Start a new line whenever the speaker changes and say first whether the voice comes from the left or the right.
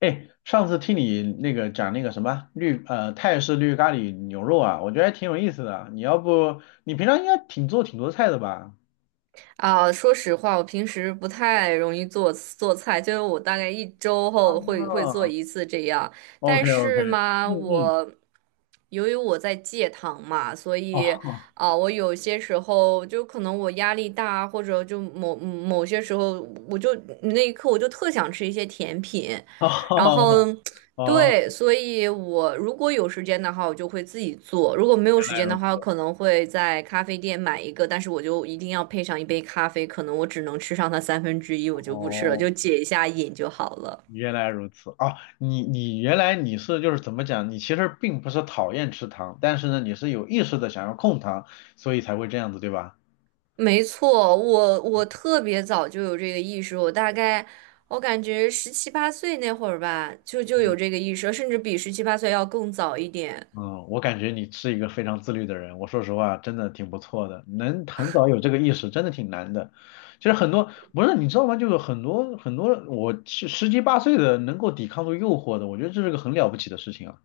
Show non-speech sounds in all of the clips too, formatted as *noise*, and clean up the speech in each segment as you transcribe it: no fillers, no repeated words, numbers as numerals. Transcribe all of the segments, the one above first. left: 哎，上次听你那个讲那个什么泰式绿咖喱牛肉啊，我觉得还挺有意思的。你要不你平常应该挺做挺多菜的吧？
right: 说实话，我平时不太容易做菜，就是我大概一周后会做
left: 哦
right: 一次这样。
left: ，OK
right: 但
left: OK，
right: 是嘛，
left: 嗯嗯，
right: 由于我在戒糖嘛，所以
left: 哦
right: 我有些时候就可能我压力大，或者就某些时候，我就那一刻我就特想吃一些甜品，然后。
left: 哦哦，
right: 对，所以我如果有时间的话，我就会自己做；如果没有
left: 原
right: 时
left: 来
right: 间
left: 如
right: 的话，我
left: 此，
right: 可能会在咖啡店买一个，但是我就一定要配上一杯咖啡，可能我只能吃上它1/3，我就不吃了，
left: 哦，
right: 就解一下瘾就好了。
left: 原来如此哦，你原来你是就是怎么讲？你其实并不是讨厌吃糖，但是呢，你是有意识的想要控糖，所以才会这样子，对吧？
right: 没错，我特别早就有这个意识，我大概我感觉十七八岁那会儿吧，就有
left: 嗯
right: 这个意识，甚至比十七八岁要更早一点。
left: 嗯，我感觉你是一个非常自律的人，我说实话，真的挺不错的，能很早有这个意识，真的挺难的。其实很多不是你知道吗？就是很多很多，我十七八岁的能够抵抗住诱惑的，我觉得这是个很了不起的事情啊。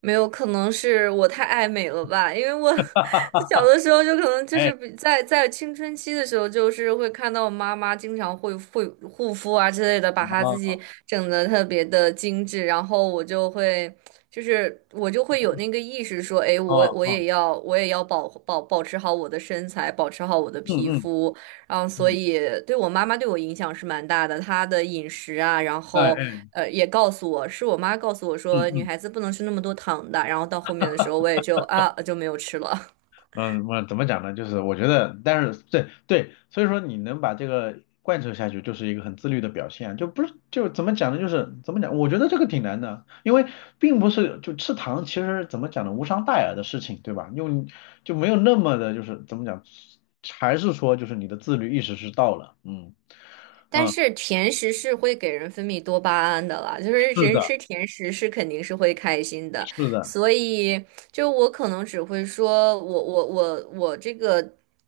right: 没有，可能是我太爱美了吧，因为我 *laughs* 小
left: *laughs*
right: 的时候就可能就是
left: 哎，
right: 比在青春期的时候，就是会看到我妈妈经常会护肤啊之类的，把她
left: 啊
right: 自己整的特别的精致，然后我就会就是我就会有那个意识说，哎，
left: 啊啊，
right: 我也要保持好我的身材，保持好我的
left: 嗯
right: 皮
left: 嗯
right: 肤，然后所
left: 嗯，
right: 以对我妈妈对我影响是蛮大的，她的饮食啊，然
left: 哎
right: 后
left: 哎，
right: 呃，也告诉我，是我妈告诉我
left: 嗯
right: 说，女
left: 嗯。
right: 孩子不能吃那么多糖的。然后到后面的时候，我也就就没有吃了。
left: 嗯，我怎么讲呢？就是我觉得，但是对对，所以说你能把这个贯彻下去，就是一个很自律的表现啊，就不是就怎么讲呢？就是怎么讲？我觉得这个挺难的，因为并不是就吃糖，其实怎么讲呢？无伤大雅的事情，对吧？用就没有那么的，就是怎么讲，还是说就是你的自律意识是到了，嗯，
right: *laughs* 但是甜食是会给人分泌多巴胺的啦，就是
left: 是
right: 人
left: 的，
right: 吃甜食是肯定是会开心的。
left: 是的，
right: 所以就我可能只会说我这个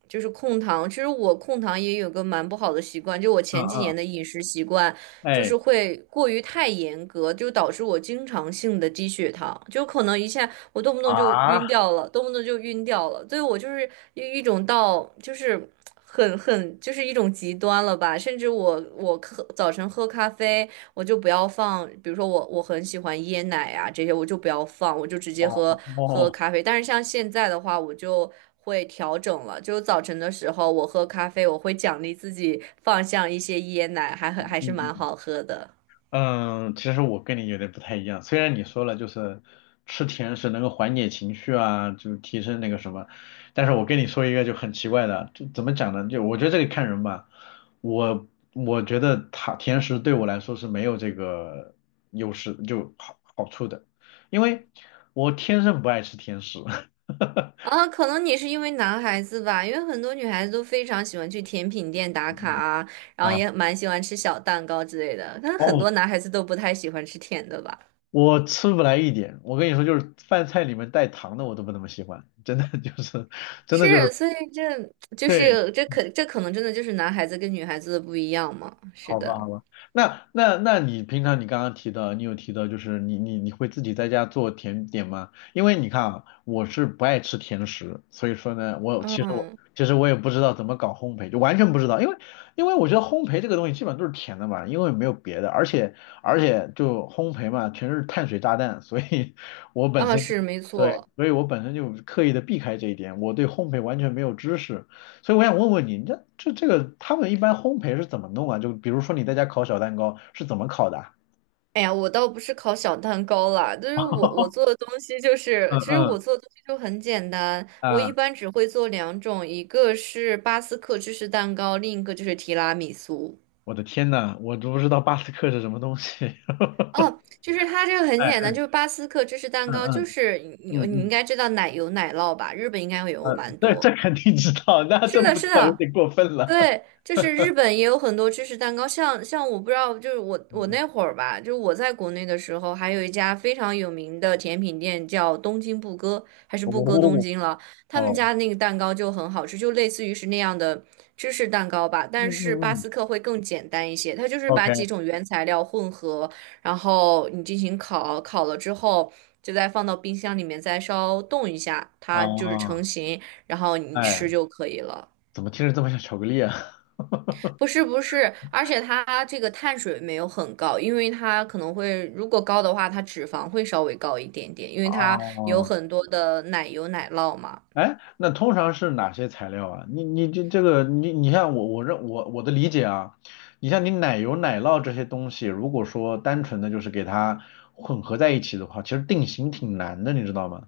right: 就是控糖，其实我控糖也有个蛮不好的习惯，就我
left: 嗯
right: 前几年
left: 嗯，
right: 的饮食习惯。就
left: 哎
right: 是会过于太严格，就导致我经常性的低血糖，就可能一下我动不动就
left: 啊，
right: 晕掉了，动不动就晕掉了，所以我就是一种到就是很就是一种极端了吧，甚至我早晨喝咖啡，我就不要放，比如说我很喜欢椰奶啊这些，我就不要放，我就直接
left: 哦
right: 喝
left: 哦。
right: 咖啡，但是像现在的话，我就会调整了。就早晨的时候，我喝咖啡，我会奖励自己放上一些椰奶，还是蛮好喝的。
left: 嗯，其实我跟你有点不太一样。虽然你说了就是吃甜食能够缓解情绪啊，就是提升那个什么，但是我跟你说一个就很奇怪的，就怎么讲呢？就我觉得这个看人吧。我我觉得他甜食对我来说是没有这个优势就好处的，因为我天生不爱吃甜食。*laughs*
right: 啊，可能你是因为男孩子吧，因为很多女孩子都非常喜欢去甜品店打卡啊，然后
left: 哎，
right: 也蛮喜欢吃小蛋糕之类的，但很
left: 哦，
right: 多男孩子都不太喜欢吃甜的吧。
left: 我吃不来一点，我跟你说，就是饭菜里面带糖的我都不那么喜欢，真的就是，真的就
right: 是，
left: 是，
right: 所以这
left: 对，
right: 可能真的就是男孩子跟女孩子的不一样嘛。是
left: 好吧，
right: 的，
left: 好吧，那你平常你刚刚提到，你有提到就是你会自己在家做甜点吗？因为你看啊，我是不爱吃甜食，所以说呢，我其实我
right: 嗯，
left: 其实我也不知道怎么搞烘焙，就完全不知道，因为我觉得烘焙这个东西基本上都是甜的嘛，因为没有别的，而且就烘焙嘛，全是碳水炸弹，所以我本
right: 啊，
left: 身
right: 是没
left: 对，
right: 错。
left: 所以我本身就刻意的避开这一点，我对烘焙完全没有知识。所以我想问问你，你这个他们一般烘焙是怎么弄啊？就比如说你在家烤小蛋糕是怎么烤的啊
right: 哎呀，我倒不是烤小蛋糕啦，就是我我做的东西就是，
left: 嗯
right: 其实
left: 嗯
right: 我做的东西就很简单，我
left: 啊，
right: 一般只会做两种，一个是巴斯克芝士蛋糕，另一个就是提拉米苏。
left: 我的天呐，我都不知道巴斯克是什么东西。
right: 哦，
left: *laughs*
right: 就是它这个很
left: 哎，
right: 简单，就是巴斯克芝士蛋
left: 嗯
right: 糕，就
left: 嗯
right: 是你
left: 嗯
right: 你应
left: 嗯，
right: 该知道奶油奶酪吧，日本应该会有
left: 呃，
right: 蛮
left: 这
right: 多。
left: 这肯定知道，那
right: 是
left: 这
right: 的，
left: 不知
right: 是
left: 道有
right: 的，
left: 点过分了。
right: 对，
left: *laughs*
right: 就是日本也有很多芝士蛋糕，像我不知道，就是我
left: 嗯
right: 我
left: 嗯，
right: 那会儿吧，就是我在国内的时候，还有一家非常有名的甜品店叫东京布歌，还是布歌东
left: 哦
right: 京了，他们
left: 哦，
right: 家那个蛋糕就很好吃，就类似于是那样的芝士蛋糕吧，
left: 嗯
right: 但是
left: 嗯
right: 巴
left: 嗯
right: 斯克会更简单一些，它就是把几
left: ，OK
right: 种原材料混合，然后你进行烤，烤了之后，就再放到冰箱里面，再稍冻一下，它就是成
left: 啊，
right: 型，然后你
left: 哎，
right: 吃就可以了。
left: 怎么听着这么像巧克力啊？
right: 不是不是，而且它这个碳水没有很高，因为它可能会，如果高的话，它脂肪会稍微高一点点，因为
left: *laughs* 啊。
right: 它有很多的奶油奶酪嘛。
left: 哎，那通常是哪些材料啊？你这这个你你像我我认我我的理解啊，你像你奶油奶酪这些东西，如果说单纯的就是给它混合在一起的话，其实定型挺难的，你知道吗？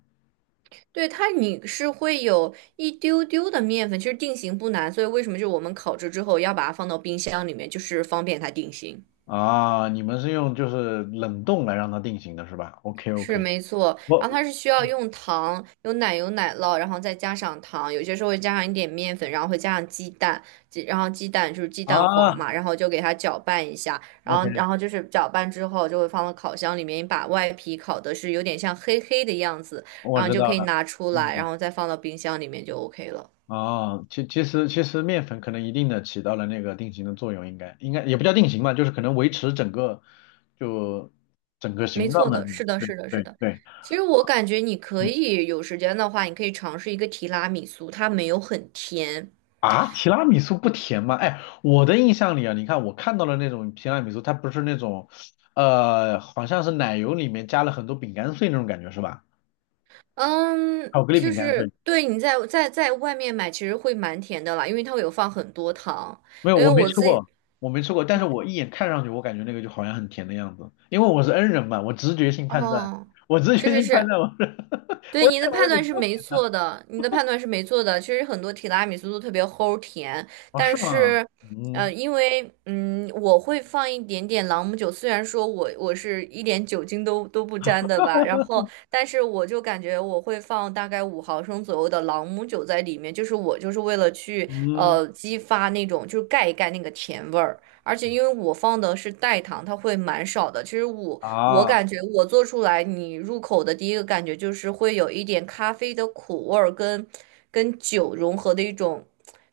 right: 对，你是会有一丢丢的面粉，其实定型不难，所以为什么就是我们烤制之后要把它放到冰箱里面，就是方便它定型。
left: 啊，你们是用就是冷冻来让它定型的是吧？OK
right: 是
left: OK，
right: 没错，
left: 我
right: 然后它是需要用糖、有奶油、奶酪，然后再加上糖，有些时候会加上一点面粉，然后会加上鸡蛋，然后鸡蛋就是鸡蛋
left: 啊
right: 黄嘛，然后就给它搅拌一下，然
left: OK，
right: 后然后就是搅拌之后就会放到烤箱里面，把外皮烤的是有点像黑黑的样子，然
left: 我
right: 后你
left: 知
right: 就
left: 道
right: 可以
left: 了，
right: 拿出来，然
left: 嗯
right: 后再放到冰箱里面就 OK 了。
left: 哦，其实面粉可能一定的起到了那个定型的作用，应该也不叫定型吧，就是可能维持整个就整个
right: 没
left: 形
right: 错
left: 状的。
right: 的，是的，
left: 对
right: 是的，是
left: 对
right: 的。
left: 对，
right: 其实我感觉你可
left: 嗯
right: 以有时间的话，你可以尝试一个提拉米苏，它没有很甜。
left: 啊，提拉米苏不甜吗？哎，我的印象里啊，你看我看到了那种提拉米苏，它不是那种呃，好像是奶油里面加了很多饼干碎那种感觉是吧？
right: 嗯，
left: 巧克力
right: 就
left: 饼干
right: 是
left: 碎。
right: 对你在外面买，其实会蛮甜的啦，因为它会有放很多糖。
left: 没有，
right: 因为
left: 我没
right: 我
left: 吃
right: 自己，
left: 过，我没吃过，但是我一眼看上去，我感觉那个就好像很甜的样子，因为我是 N 人嘛，我直觉性判断，
right: 哦，
left: 我直
right: 是
left: 觉
right: 是
left: 性判
right: 是，
left: 断，我是 *laughs*
right: 对，
left: 我这
right: 你的
left: 玩意
right: 判
left: 儿得
right: 断是
left: 多
right: 没
left: 甜
right: 错的，你的判断是没错的。其实很多提拉米苏都特别齁甜，
left: 哦，
right: 但
left: 是吗？
right: 是，
left: 嗯
right: 因为我会放一点点朗姆酒，虽然说我是一点酒精都不沾的吧，然后，但是我就感觉我会放大概5毫升左右的朗姆酒在里面，就是我就是为了去
left: 嗯
right: 激发那种就是盖一盖那个甜味儿。而且因为我放的是代糖，它会蛮少的。其实我
left: 啊，嗯
right: 感觉我做出来，你入口的第一个感觉就是会有一点咖啡的苦味儿跟酒融合的一种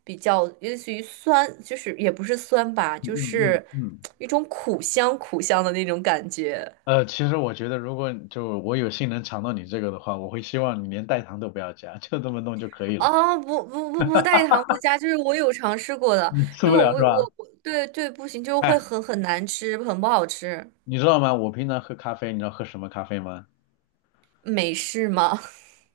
right: 比较类似于酸，就是也不是酸吧，
left: 嗯
right: 就
left: 嗯
right: 是
left: 嗯，
right: 一种苦香苦香的那种感觉。
left: 呃，其实我觉得，如果就我有幸能尝到你这个的话，我会希望你连代糖都不要加，就这么弄就可以了。
right: 啊，不不不不带糖不加，就是我有尝试过的，
left: 你
right: 就
left: 吃
right: 是
left: 不
right: 我
left: 了
right: 我
left: 是吧？
right: 我我对不行，就是
left: 哎，
right: 会很难吃，很不好吃。
left: 你知道吗？我平常喝咖啡，你知道喝什么咖啡吗？
right: 美式吗？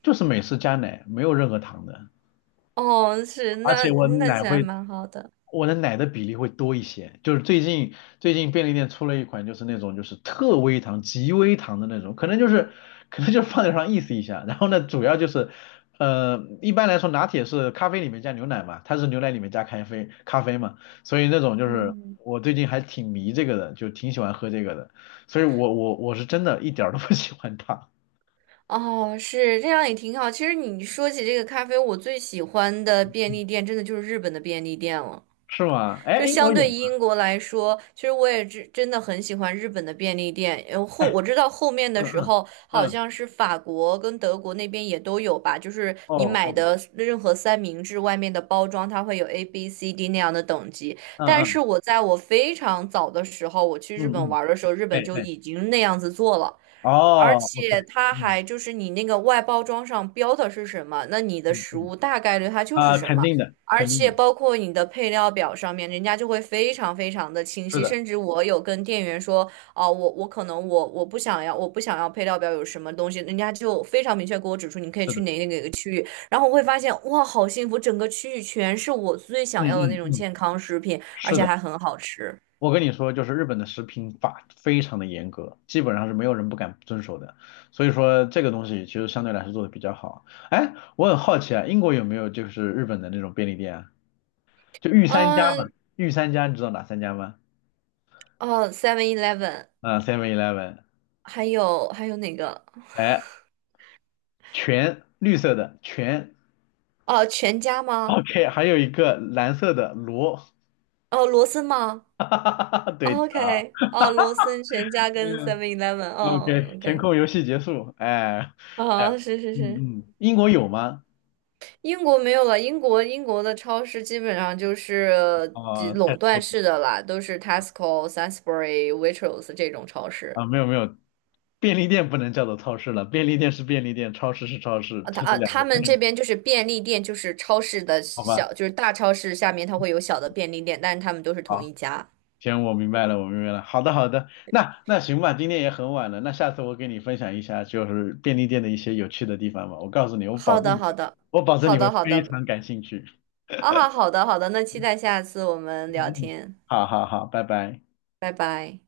left: 就是美式加奶，没有任何糖的。
right: *laughs* 哦，是，
left: 而
right: 那
left: 且我
right: 那其
left: 奶
right: 实还
left: 会，
right: 蛮好的。
left: 我的奶的比例会多一些。就是最近便利店出了一款，就是那种就是特微糖、极微糖的那种，可能就是放点上意思一下。然后呢，主要就是呃，一般来说拿铁是咖啡里面加牛奶嘛，它是牛奶里面加咖啡嘛，所以那种就是
right: 嗯。
left: 我最近还挺迷这个的，就挺喜欢喝这个的。所以我是真的一点儿都不喜欢它，
right: 哦，是这样也挺好。其实你说起这个咖啡，我最喜欢的便
left: 嗯
right: 利店真的就是日本的便利店了。
left: 是吗？哎，
right: 就
left: 英
right: 相
left: 国有
right: 对
left: 吗？
right: 英国来说，其实我也真的很喜欢日本的便利店。
left: 哎，
right: 我知道后面的
left: 嗯
right: 时
left: 嗯
right: 候，好
left: 嗯，
right: 像是法国跟德国那边也都有吧。就是
left: 哦
right: 你买
left: 哦，
right: 的任何三明治外面的包装，它会有 A、B、C、D 那样的等级。
left: 嗯
right: 但是
left: 嗯
right: 我非常早的时候，我去
left: 嗯
right: 日本
left: 嗯。
right: 玩儿的时候，日
left: 哎
right: 本就
left: 哎，
right: 已经那样子做了。而
left: 哦，OK，
right: 且它
left: 嗯
right: 还就是你那个外包装上标的是什么，那你的
left: 嗯
right: 食
left: 嗯，
right: 物大概率它就是
left: 啊、
right: 什
left: 肯
right: 么。
left: 定的，
right: 而
left: 肯定的，
right: 且包括你的配料表上面，人家就会非常非常的清
left: 是
right: 晰。
left: 的，
right: 甚至我有跟店员说，哦，我不想要配料表有什么东西，人家就非常明确给我指出，你可以
left: 是
right: 去
left: 的，
right: 哪个区域。然后我会发现，哇，好幸福，整个区域全是我最想
left: 嗯
right: 要的那
left: 嗯
right: 种
left: 嗯，
right: 健康食品，而
left: 是
right: 且
left: 的。
right: 还很好吃。
left: 我跟你说，就是日本的食品法非常的严格，基本上是没有人不敢遵守的。所以说这个东西其实相对来说做的比较好。哎，我很好奇啊，英国有没有就是日本的那种便利店啊？就御三家嘛，
right: 嗯，
left: 御三家你知道哪三家吗？
right: 哦，Seven Eleven。
left: 啊，Seven Eleven，
right: 还有哪个？
left: 哎，全绿色的全
right: 哦，全家吗？
left: ，OK，还有一个蓝色的罗，
right: 哦，罗森吗？
left: *laughs* 哈哈哈哈，对
right: 哦
left: 的。
right: ？OK，哦，罗森、全家跟 Seven Eleven，哦
left: OK，填
right: ，OK，
left: 空游戏结束。哎，哎，
right: 哦，是是是，
left: 嗯嗯，英国有吗？
right: 英国没有了，英国的超市基本上就是
left: 啊、太
right: 垄
left: s
right: 断
left: l
right: 式的啦，都是 Tesco、Sainsbury、Waitrose 这种超市。
left: 啊，没有没有，便利店不能叫做超市了，便利店是便利店，超市是超市，
right: 啊，
left: 这是两
right: 他
left: 个概
right: 们这
left: 念，
right: 边就是便利店，就是超市的
left: 好吧？
right: 小，就是大超市下面它会有小的便利店，但是他们都是同
left: 好，
right: 一家。
left: 行，我明白了，我明白了。好的好的，那那行吧，今天也很晚了，那下次我给你分享一下就是便利店的一些有趣的地方吧。我告诉你，我保
right: 好
left: 证
right: 的，
left: 你
right: 好
left: 会，
right: 的，
left: 我保证
right: 好
left: 你会
right: 的，好
left: 非
right: 的，
left: 常感兴趣。
right: 好的好的，那期待下次我们
left: 嗯
right: 聊
left: 嗯，嗯
right: 天，
left: 好好好，拜拜。
right: 拜拜。